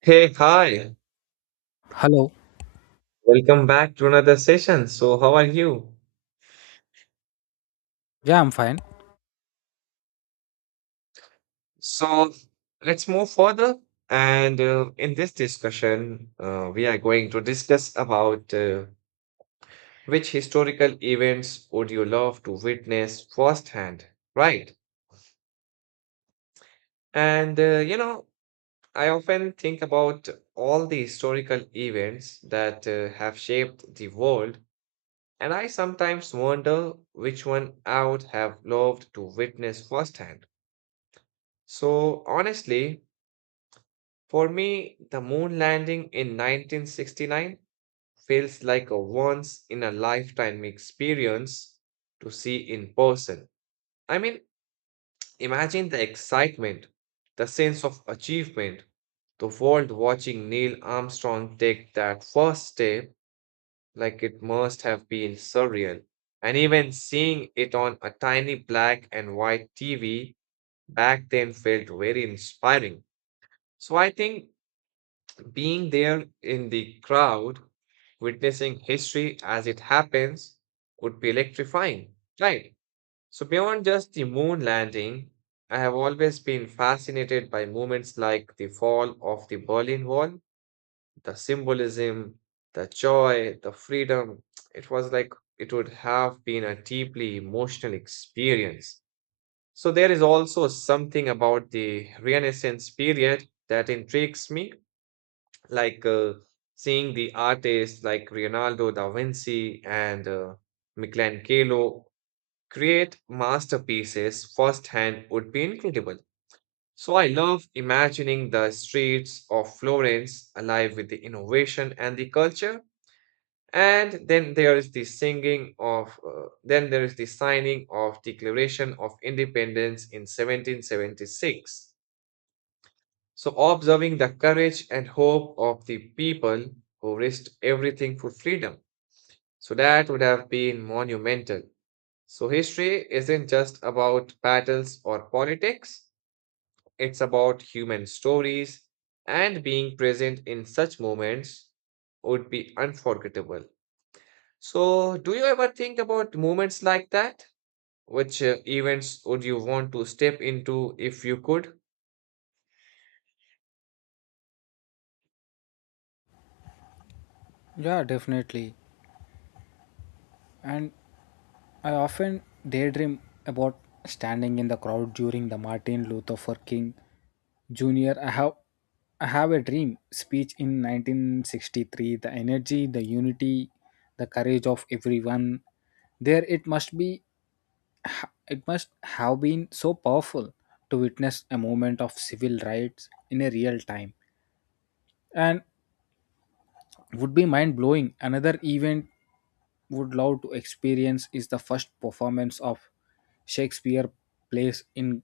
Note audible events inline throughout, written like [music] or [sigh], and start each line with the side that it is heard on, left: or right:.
right: Hey, hi.
left: Hello.
right: Welcome back to another session. So, how are you?
left: Yeah, I'm fine.
right: So, let's move further. And in this discussion, we are going to discuss about which historical events would you love to witness firsthand, right? And uh, you know, I often think about all the historical events that have shaped the world, and I sometimes wonder which one I would have loved to witness firsthand. So, honestly, for me, the moon landing in 1969 feels like a once in a lifetime experience to see in person. I mean, imagine the excitement, the sense of achievement, the world watching Neil Armstrong take that first step, like it must have been surreal. And even seeing it on a tiny black and white TV back then felt very inspiring. So I think being there in the crowd, witnessing history as it happens, would be electrifying, right? So, beyond just the moon landing, I have always been fascinated by moments like the fall of the Berlin Wall, the symbolism, the joy, the freedom. [tsk] It was like it would have been a deeply emotional experience. So, there is also something about the Renaissance period that intrigues me like seeing the artists like Leonardo da Vinci and Michelangelo create masterpieces firsthand would be incredible. So I love imagining the streets of Florence alive with the innovation and the culture. And then there is the singing of, then there is the signing of Declaration of Independence in 1776, so observing the courage and hope of the people who risked everything for freedom. So, that would have been monumental. So, history isn't just about battles or politics, it's about human stories, and being present in such moments would be unforgettable. So, do you ever think about moments like that? Which events would you want to step into if you could?
left: Yeah, definitely. And I often daydream about standing in the crowd during the Martin Luther for King Jr. I have a dream speech in 1963. The energy, the unity, the courage of everyone. There it must be It must have been so powerful to witness a moment of civil rights in a real time. And would be mind blowing. Another event would love to experience is the first performance of Shakespeare plays in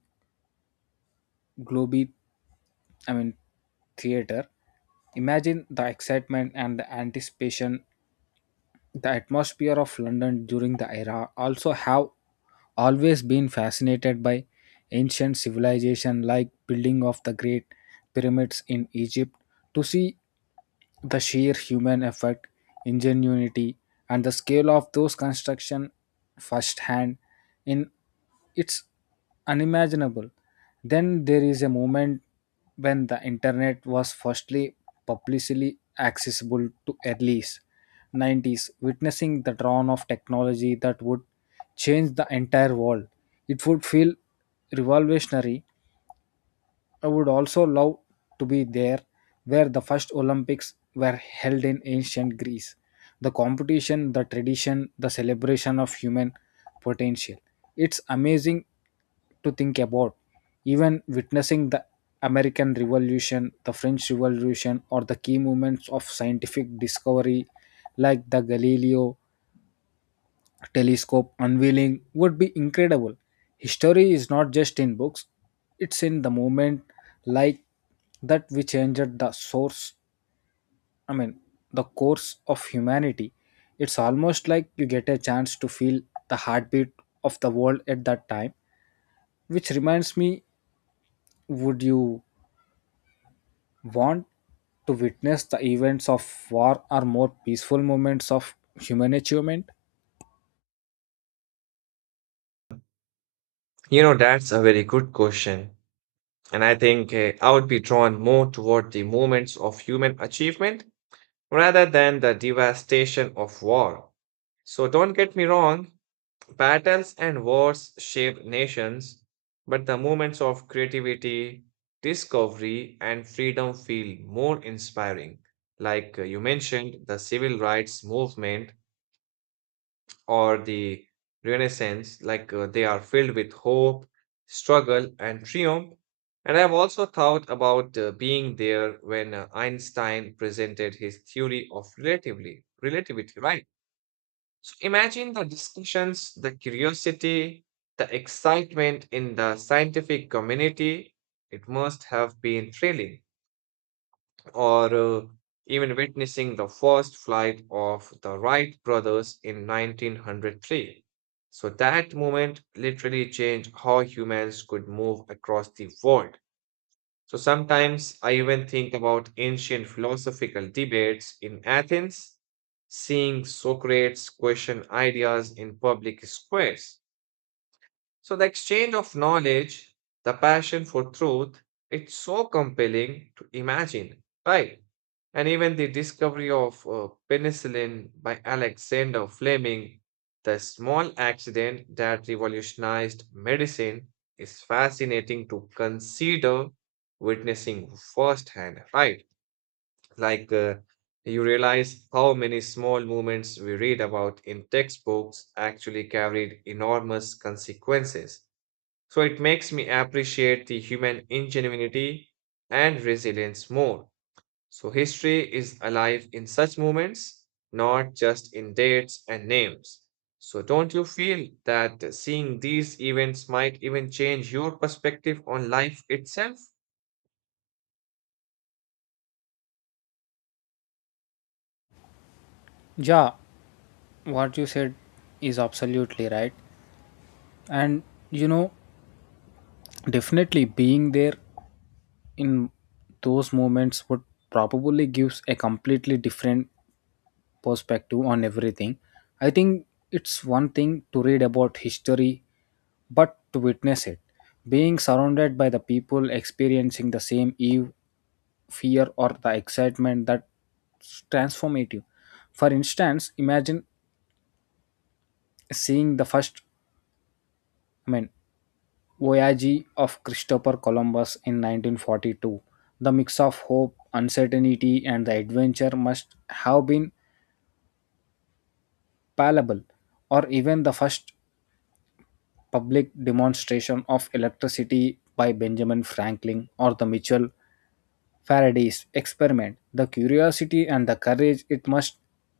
left: Globe, I mean theater. Imagine the excitement and the anticipation. The atmosphere of London during the era also have always been fascinated by ancient civilization like building of the great pyramids in Egypt. To see the sheer human effort, ingenuity, and the scale of those construction, firsthand in it's unimaginable. Then there is a moment when the internet was firstly publicly accessible to early 90s, witnessing the dawn of technology that would change the entire world. It would feel revolutionary. I would also love to be there where the first Olympics were held in ancient Greece. The competition, the tradition, the celebration of human potential. It's amazing to think about. Even witnessing the American Revolution, the French Revolution, or the key moments of scientific discovery like the Galileo telescope unveiling would be incredible. History is not just in books, it's in the moment like that we changed the source, I mean, the course of humanity. It's almost like you get a chance to feel the heartbeat of the world at that time, which reminds me, would you want to witness the events of war or more peaceful moments of human achievement?
right: You know, that's a very good question. And I think I would be drawn more toward the moments of human achievement rather than the devastation of war. So don't get me wrong, battles and wars shape nations, but the moments of creativity, discovery, and freedom feel more inspiring. Like you mentioned, the civil rights movement or the Renaissance, like they are filled with hope, struggle, and triumph. And I've also thought about being there when Einstein presented his theory of relatively relativity, right? So imagine the discussions, the curiosity, the excitement in the scientific community. It must have been thrilling, or even witnessing the first flight of the Wright brothers in 1903. So that moment literally changed how humans could move across the world. So sometimes I even think about ancient philosophical debates in Athens, seeing Socrates question ideas in public squares, so the exchange of knowledge, the passion for truth, it's so compelling to imagine, right? And even the discovery of penicillin by Alexander Fleming, the small accident that revolutionized medicine, is fascinating to consider witnessing firsthand, right? Like you realize how many small movements we read about in textbooks actually carried enormous consequences. So it makes me appreciate the human ingenuity and resilience more. So history is alive in such moments, not just in dates and names. So don't you feel that seeing these events might even change your perspective on life itself?
left: Yeah, what you said is absolutely right. And you know, definitely being there in those moments would probably gives a completely different perspective on everything. I think it's one thing to read about history, but to witness it, being surrounded by the people experiencing the same eve, fear or the excitement that's transformative. For instance, imagine seeing the first I mean voyage of Christopher Columbus in 1942. The mix of hope, uncertainty, and the adventure must have been palpable, or even the first public demonstration of electricity by Benjamin Franklin or the Mitchell Faraday's experiment. The curiosity and the courage it must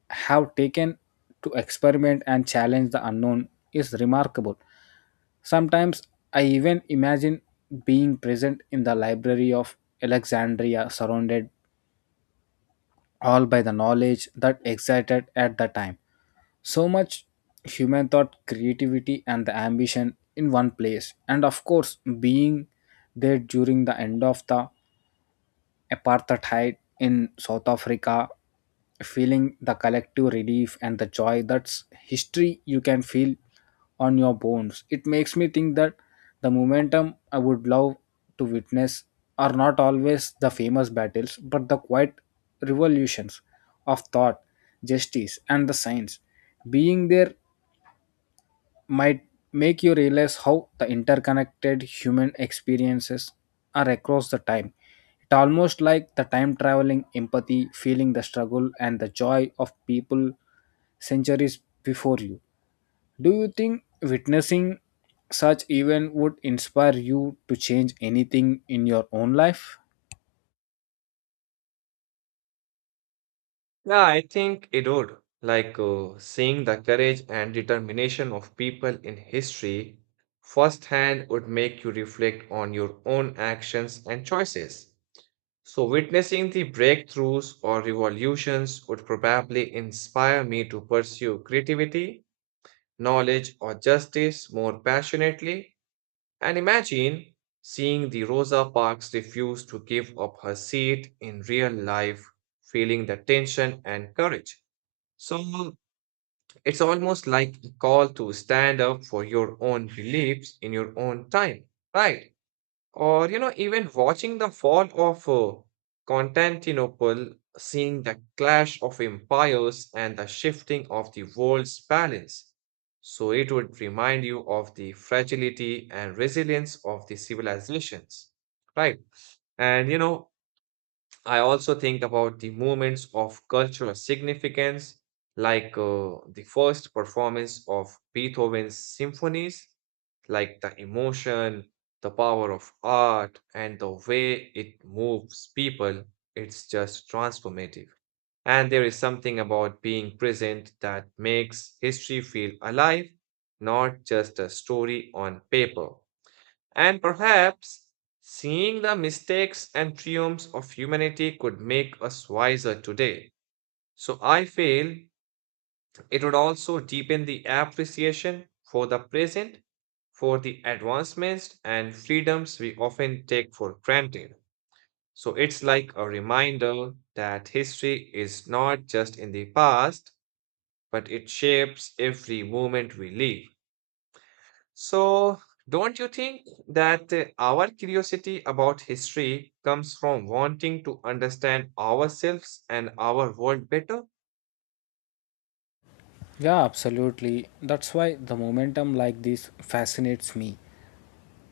left: have taken to experiment and challenge the unknown is remarkable. Sometimes I even imagine being present in the library of Alexandria, surrounded all by the knowledge that excited at the time. So much human thought, creativity, and the ambition in one place, and of course, being there during the end of the apartheid in South Africa, feeling the collective relief and the joy that's history you can feel on your bones. It makes me think that the momentum I would love to witness are not always the famous battles, but the quiet revolutions of thought, justice, and the science. Being there might make you realize how the interconnected human experiences are across the time. It's almost like the time traveling empathy, feeling the struggle and the joy of people centuries before you. Do you think witnessing such event would inspire you to change anything in your own life?
right: Yeah, I think it would. Like seeing the courage and determination of people in history firsthand would make you reflect on your own actions and choices. So, witnessing the breakthroughs or revolutions would probably inspire me to pursue creativity, knowledge, or justice more passionately. And imagine seeing the Rosa Parks refuse to give up her seat in real life, feeling the tension and courage. So, it's almost like a call to stand up for your own beliefs in your own time, right? Or, you know, even watching the fall of Constantinople, seeing the clash of empires and the shifting of the world's balance. So it would remind you of the fragility and resilience of the civilizations, right? And, you know, I also think about the moments of cultural significance, like the first performance of Beethoven's symphonies, like the emotion, the power of art, and the way it moves people. It's just transformative. And there is something about being present that makes history feel alive, not just a story on paper. And perhaps seeing the mistakes and triumphs of humanity could make us wiser today. So I feel it would also deepen the appreciation for the present, for the advancements and freedoms we often take for granted. So it's like a reminder that history is not just in the past, but it shapes every moment we live. So, don't you think that our curiosity about history comes from wanting to understand ourselves and our world better?
left: Yeah, absolutely. That's why the momentum like this fascinates me.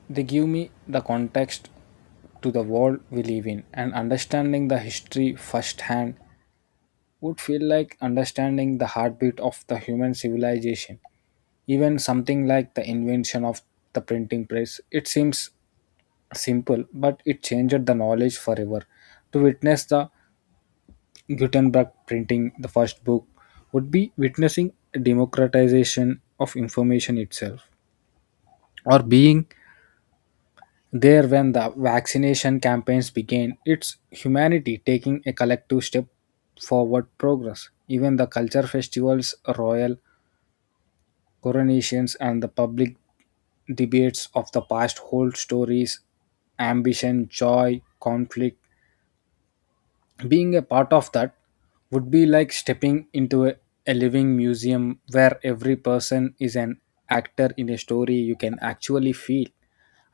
left: They give me the context to the world we live in, and understanding the history firsthand would feel like understanding the heartbeat of the human civilization. Even something like the invention of the printing press, it seems simple, but it changed the knowledge forever. To witness the Gutenberg printing the first book would be witnessing democratization of information itself, or being there, when the vaccination campaigns began, it's humanity taking a collective step forward progress. Even the culture festivals, royal coronations, and the public debates of the past hold stories, ambition, joy, conflict, being a part of that would be like stepping into a living museum where every person is an actor in a story you can actually feel.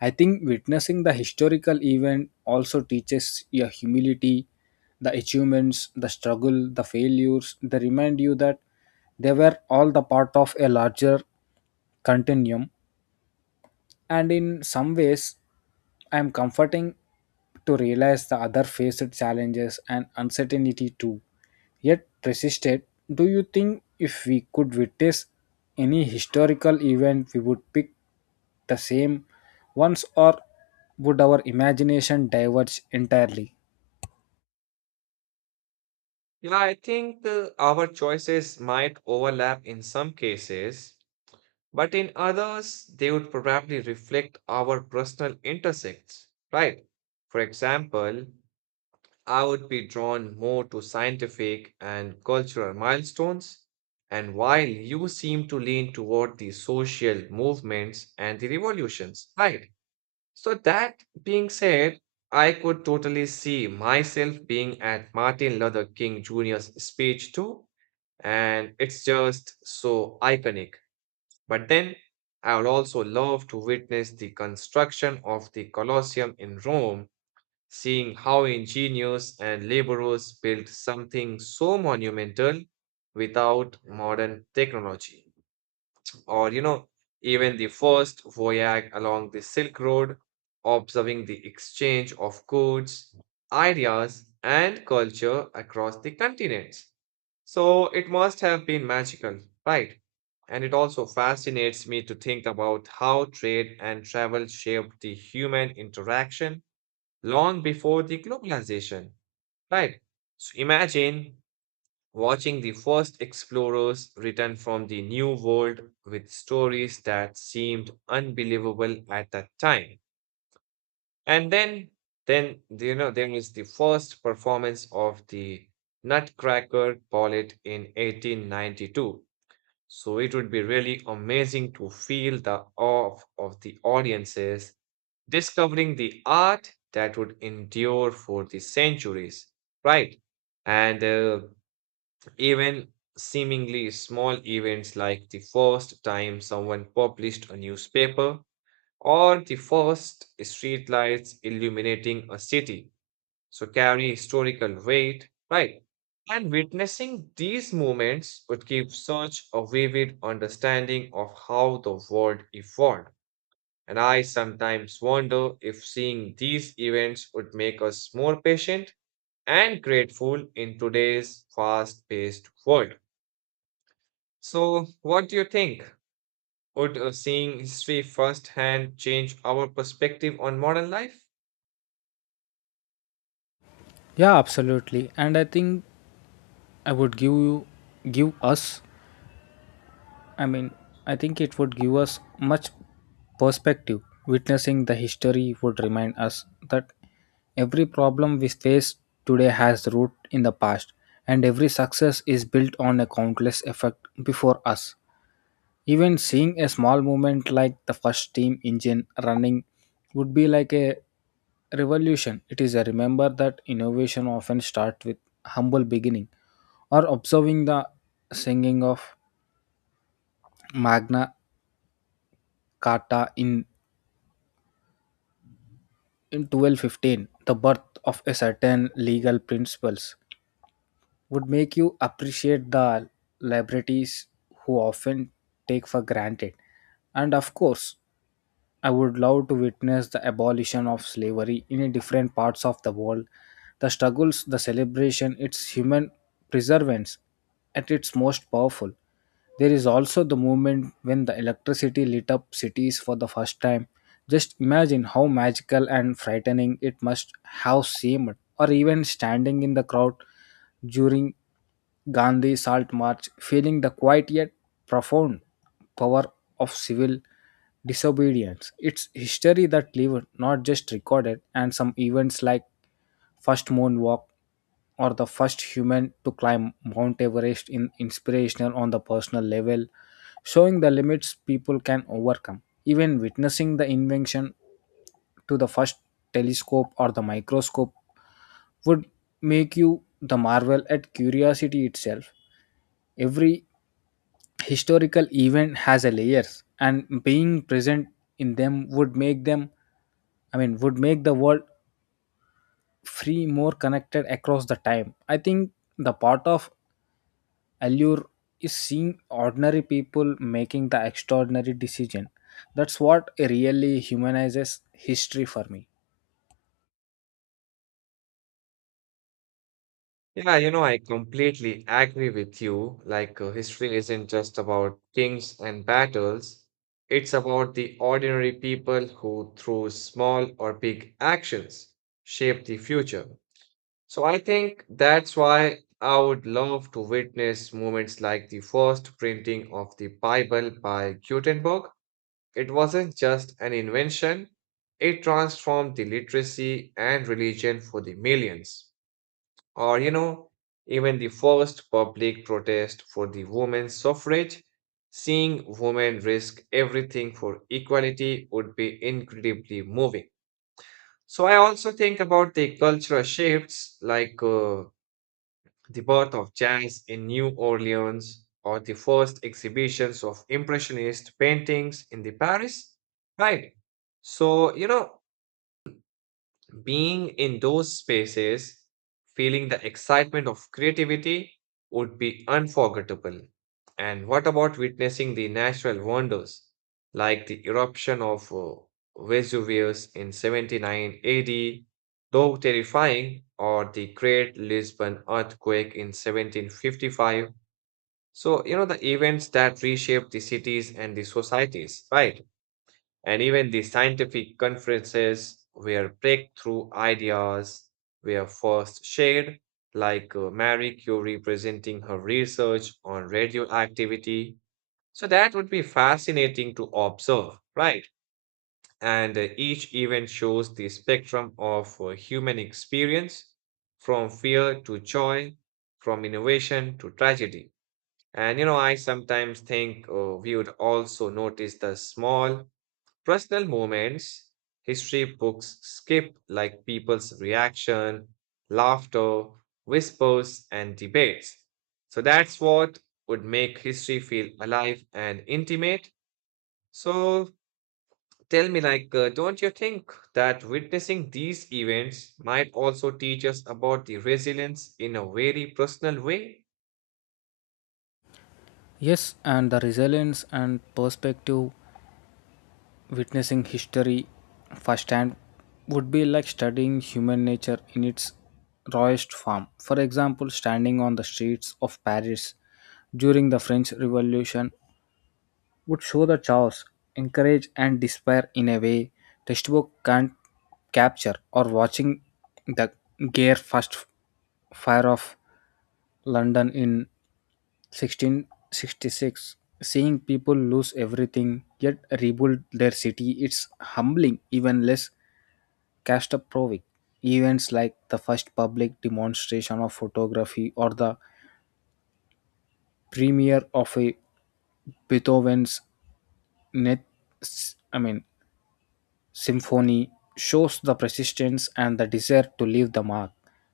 left: I think witnessing the historical event also teaches your humility, the achievements, the struggle, the failures, they remind you that they were all the part of a larger continuum, and in some ways I am comforting to realize the other faced challenges and uncertainty too, yet persisted. Do you think if we could witness any historical event we would pick the same ones, or would our imagination diverge entirely?
right: Yeah, I think our choices might overlap in some cases, but in others, they would probably reflect our personal intersects, right? For example, I would be drawn more to scientific and cultural milestones, and while you seem to lean toward the social movements and the revolutions, right? So, that being said, I could totally see myself being at Martin Luther King Jr.'s speech too, and it's just so iconic. But then I would also love to witness the construction of the Colosseum in Rome, seeing how ingenious and laborers built something so monumental without modern technology. Or, you know, even the first voyage along the Silk Road, observing the exchange of goods, ideas, and culture across the continents. So it must have been magical, right? And it also fascinates me to think about how trade and travel shaped the human interaction long before the globalization, right? So imagine watching the first explorers return from the New World with stories that seemed unbelievable at that time. And then, there is the first performance of the Nutcracker Ballet in 1892, so it would be really amazing to feel the awe of the audiences discovering the art that would endure for the centuries, right? And Even seemingly small events like the first time someone published a newspaper or the first streetlights illuminating a city so carry historical weight, right? And witnessing these moments would give such a vivid understanding of how the world evolved. And I sometimes wonder if seeing these events would make us more patient and grateful in today's fast paced world. So, what do you think? Would seeing history firsthand change our perspective on modern life?
left: Yeah, absolutely. And I think I would give you give us, I mean, I think it would give us much perspective. Witnessing the history would remind us that every problem we face today has root in the past, and every success is built on a countless effort before us. Even seeing a small movement like the first steam engine running would be like a revolution. It is a remember that innovation often starts with humble beginning, or observing the singing of Magna Carta in 1215, the birth of a certain legal principles would make you appreciate the liberties who often take for granted. And of course, I would love to witness the abolition of slavery in a different parts of the world. The struggles, the celebration, its human preservance at its most powerful. There is also the moment when the electricity lit up cities for the first time. Just imagine how magical and frightening it must have seemed, or even standing in the crowd during Gandhi Salt March, feeling the quiet yet profound power of civil disobedience. It's history that lived, not just recorded, and some events like first moonwalk or the first human to climb Mount Everest in inspirational on the personal level, showing the limits people can overcome. Even witnessing the invention to the first telescope or the microscope would make you the marvel at curiosity itself. Every historical event has a layers and being present in them would make them would make the world free more connected across the time. I think the part of allure is seeing ordinary people making the extraordinary decision, that's what really humanizes history for me.
right: Yeah, you know, I completely agree with you. Like, history isn't just about kings and battles, it's about the ordinary people who, through small or big actions, shape the future. So I think that's why I would love to witness moments like the first printing of the Bible by Gutenberg. It wasn't just an invention, it transformed the literacy and religion for the millions. Or, you know, even the first public protest for the women's suffrage, seeing women risk everything for equality would be incredibly moving. So, I also think about the cultural shifts like the birth of jazz in New Orleans or the first exhibitions of Impressionist paintings in the Paris, right? So, you know, being in those spaces, feeling the excitement of creativity would be unforgettable. And what about witnessing the natural wonders like the eruption of Vesuvius in 79 AD, though terrifying, or the Great Lisbon earthquake in 1755? So, you know, the events that reshaped the cities and the societies, right? And even the scientific conferences where breakthrough ideas were first shared, like Marie Curie presenting her research on radioactivity. So that would be fascinating to observe, right? And Each event shows the spectrum of human experience, from fear to joy, from innovation to tragedy. And you know, I sometimes think we would also notice the small personal moments, history books skip like people's reaction, laughter, whispers, and debates. So that's what would make history feel alive and intimate. So tell me, like, don't you think that witnessing these events might also teach us about the resilience in a very personal way?
left: Yes, and the resilience and perspective. Witnessing history firsthand would be like studying human nature in its rawest form. For example, standing on the streets of Paris during the French Revolution would show the chaos, encourage, and despair in a way textbook can't capture, or watching the Gare first fire of London in 1666, seeing people lose everything yet rebuild their city, it's humbling, even less Kasparovic. Events like the first public demonstration of photography or the premiere of a Beethoven's net, I mean, symphony shows the persistence and the desire to leave the mark.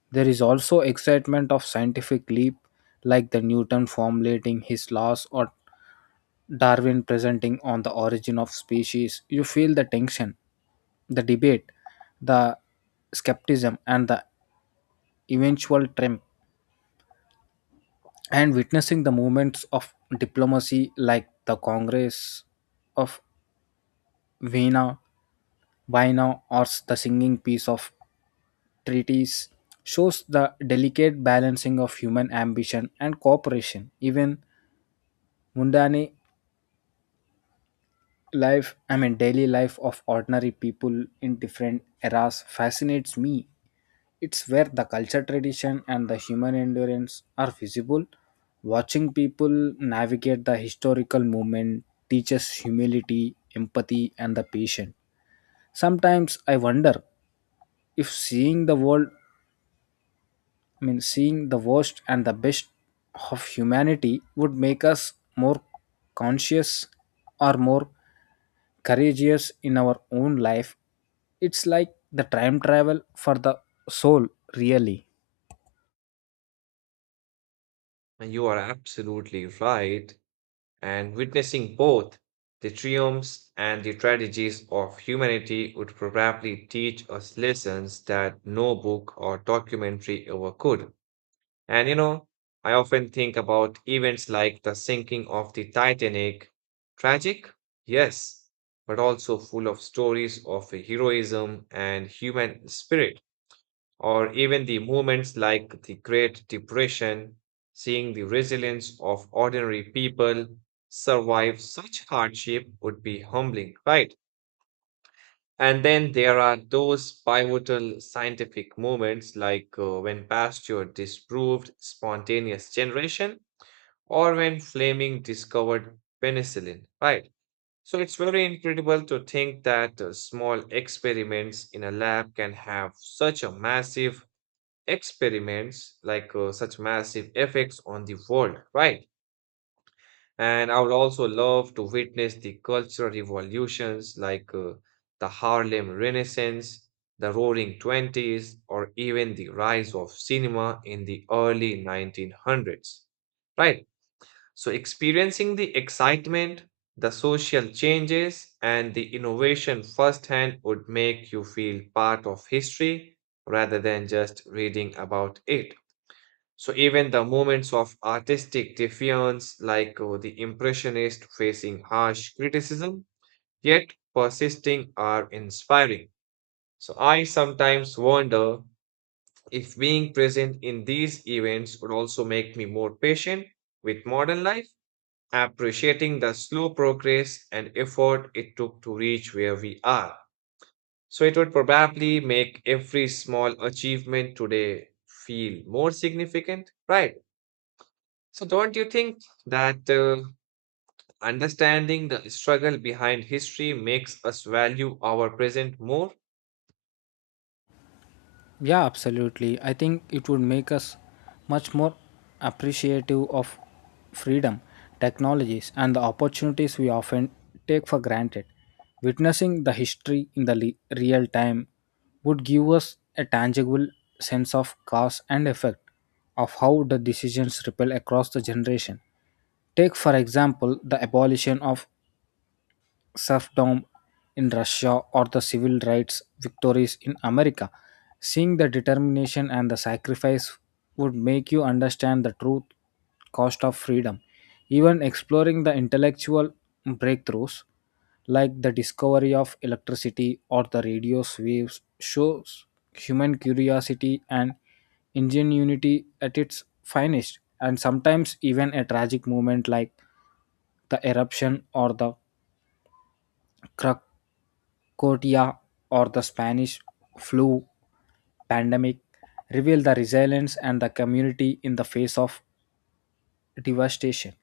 left: There is also excitement of scientific leap like the Newton formulating his laws or Darwin presenting on the origin of species. You feel the tension, the debate, the skepticism and the eventual triumph, and witnessing the movements of diplomacy like the Congress of Vienna, Vienna or the singing piece of treaties shows the delicate balancing of human ambition and cooperation. Even mundane life, daily life of ordinary people in different eras fascinates me. It's where the culture, tradition, and the human endurance are visible. Watching people navigate the historical movement teaches humility, empathy, and the patience. Sometimes I wonder if seeing the world, I mean, seeing the worst and the best of humanity would make us more conscious or more courageous in our own life. It's like the time travel for the soul, really.
right: And you are absolutely right, and witnessing both the triumphs and the tragedies of humanity would probably teach us lessons that no book or documentary ever could. And you know, I often think about events like the sinking of the Titanic. Tragic? Yes, but also full of stories of heroism and human spirit, or even the movements like the Great Depression, seeing the resilience of ordinary people survive such hardship would be humbling, right? And then there are those pivotal scientific moments like when Pasteur disproved spontaneous generation or when Fleming discovered penicillin, right? So it's very incredible to think that small experiments in a lab can have such a massive experiments like such massive effects on the world, right? And I would also love to witness the cultural revolutions like the Harlem Renaissance, the Roaring Twenties, or even the rise of cinema in the early 1900s, right? So, experiencing the excitement, the social changes, and the innovation firsthand would make you feel part of history rather than just reading about it. So even the moments of artistic defiance, like the Impressionist facing harsh criticism, yet persisting, are inspiring. So I sometimes wonder if being present in these events would also make me more patient with modern life, appreciating the slow progress and effort it took to reach where we are. So it would probably make every small achievement today feel more significant, right? So, don't you think that understanding the struggle behind history makes us value our present more?
left: Yeah, absolutely. I think it would make us much more appreciative of freedom, technologies, and the opportunities we often take for granted. Witnessing the history in the real time would give us a tangible sense of cause and effect of how the decisions ripple across the generation. Take, for example, the abolition of serfdom in Russia or the civil rights victories in America. Seeing the determination and the sacrifice would make you understand the true cost of freedom. Even exploring the intellectual breakthroughs like the discovery of electricity or the radio's waves shows human curiosity and ingenuity at its finest, and sometimes even a tragic moment like the eruption or the crack Kotia or the Spanish flu pandemic revealed the resilience and the community in the face of devastation.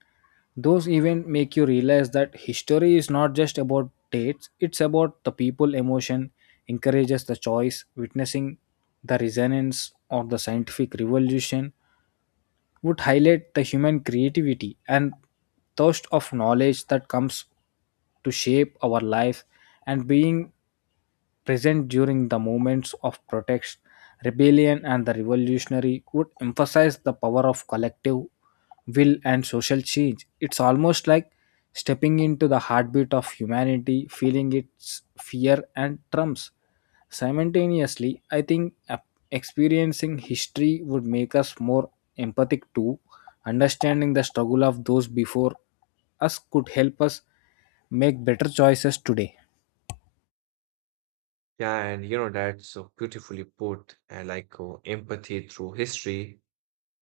left: Those events make you realize that history is not just about dates, it's about the people emotion, encourages the choice, witnessing the resonance of the scientific revolution would highlight the human creativity and thirst of knowledge that comes to shape our life, and being present during the moments of protest, rebellion, and the revolutionary would emphasize the power of collective will and social change. It's almost like stepping into the heartbeat of humanity, feeling its fear and trumps. Simultaneously, I think experiencing history would make us more empathic too. Understanding the struggle of those before us could help us make better choices today.
right: Yeah, and you know, that's so beautifully put, and like empathy through history,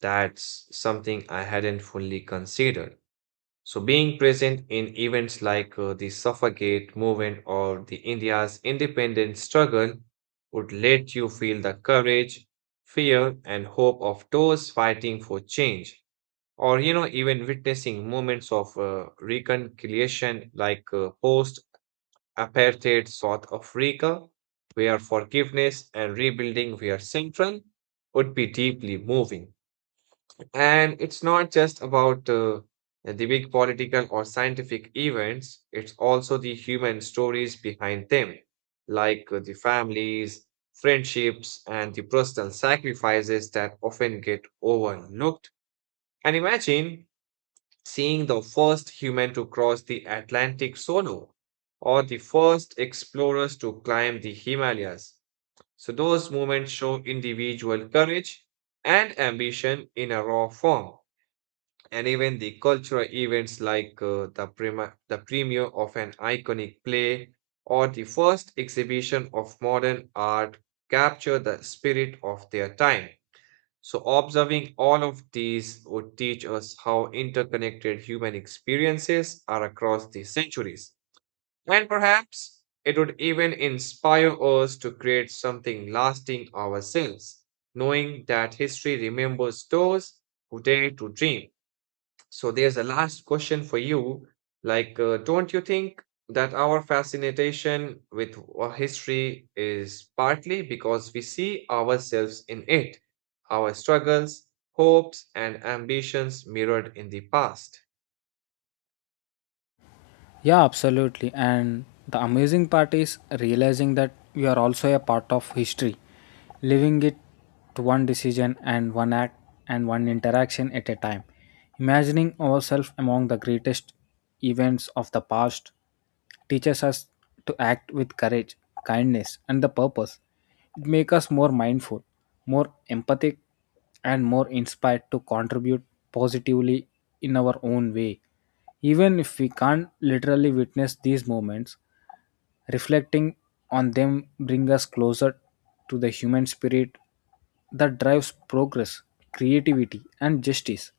right: that's something I hadn't fully considered. So, being present in events like the Suffragette movement or the India's independence struggle would let you feel the courage, fear, and hope of those fighting for change, or you know, even witnessing moments of reconciliation like post apartheid South Africa, where forgiveness and rebuilding were central, would be deeply moving. And it's not just about the big political or scientific events, it's also the human stories behind them, like the families, friendships and the personal sacrifices that often get overlooked. And imagine seeing the first human to cross the Atlantic solo or the first explorers to climb the Himalayas. So, those moments show individual courage and ambition in a raw form. And even the cultural events like the premiere of an iconic play or the first exhibition of modern art capture the spirit of their time. So, observing all of these would teach us how interconnected human experiences are across the centuries. And perhaps it would even inspire us to create something lasting ourselves, knowing that history remembers those who dare to dream. So there's a last question for you. Like, don't you think that our fascination with history is partly because we see ourselves in it, our struggles, hopes, and ambitions mirrored in the past?
left: Yeah, absolutely. And the amazing part is realizing that we are also a part of history, living it to one decision and one act and one interaction at a time. Imagining ourselves among the greatest events of the past teaches us to act with courage, kindness, and the purpose. It makes us more mindful, more empathic, and more inspired to contribute positively in our own way. Even if we can't literally witness these moments, reflecting on them bring us closer to the human spirit that drives progress, creativity, and justice.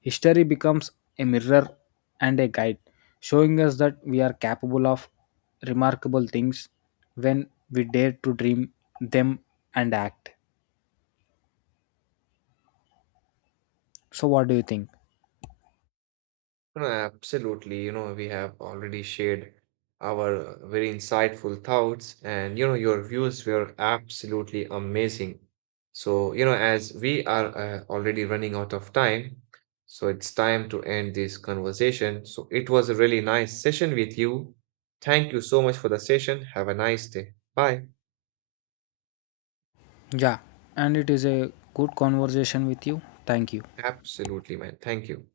left: History becomes a mirror and a guide, showing us that we are capable of remarkable things when we dare to dream them and act. So, what do you think?
right: No, absolutely. You know, we have already shared our very insightful thoughts, and you know, your views were absolutely amazing. So, you know, as we are already running out of time, so it's time to end this conversation. So, it was a really nice session with you. Thank you so much for the session. Have a nice day. Bye.
left: Yeah, and it is a good conversation with you. Thank you.
right: Absolutely, man. Thank you.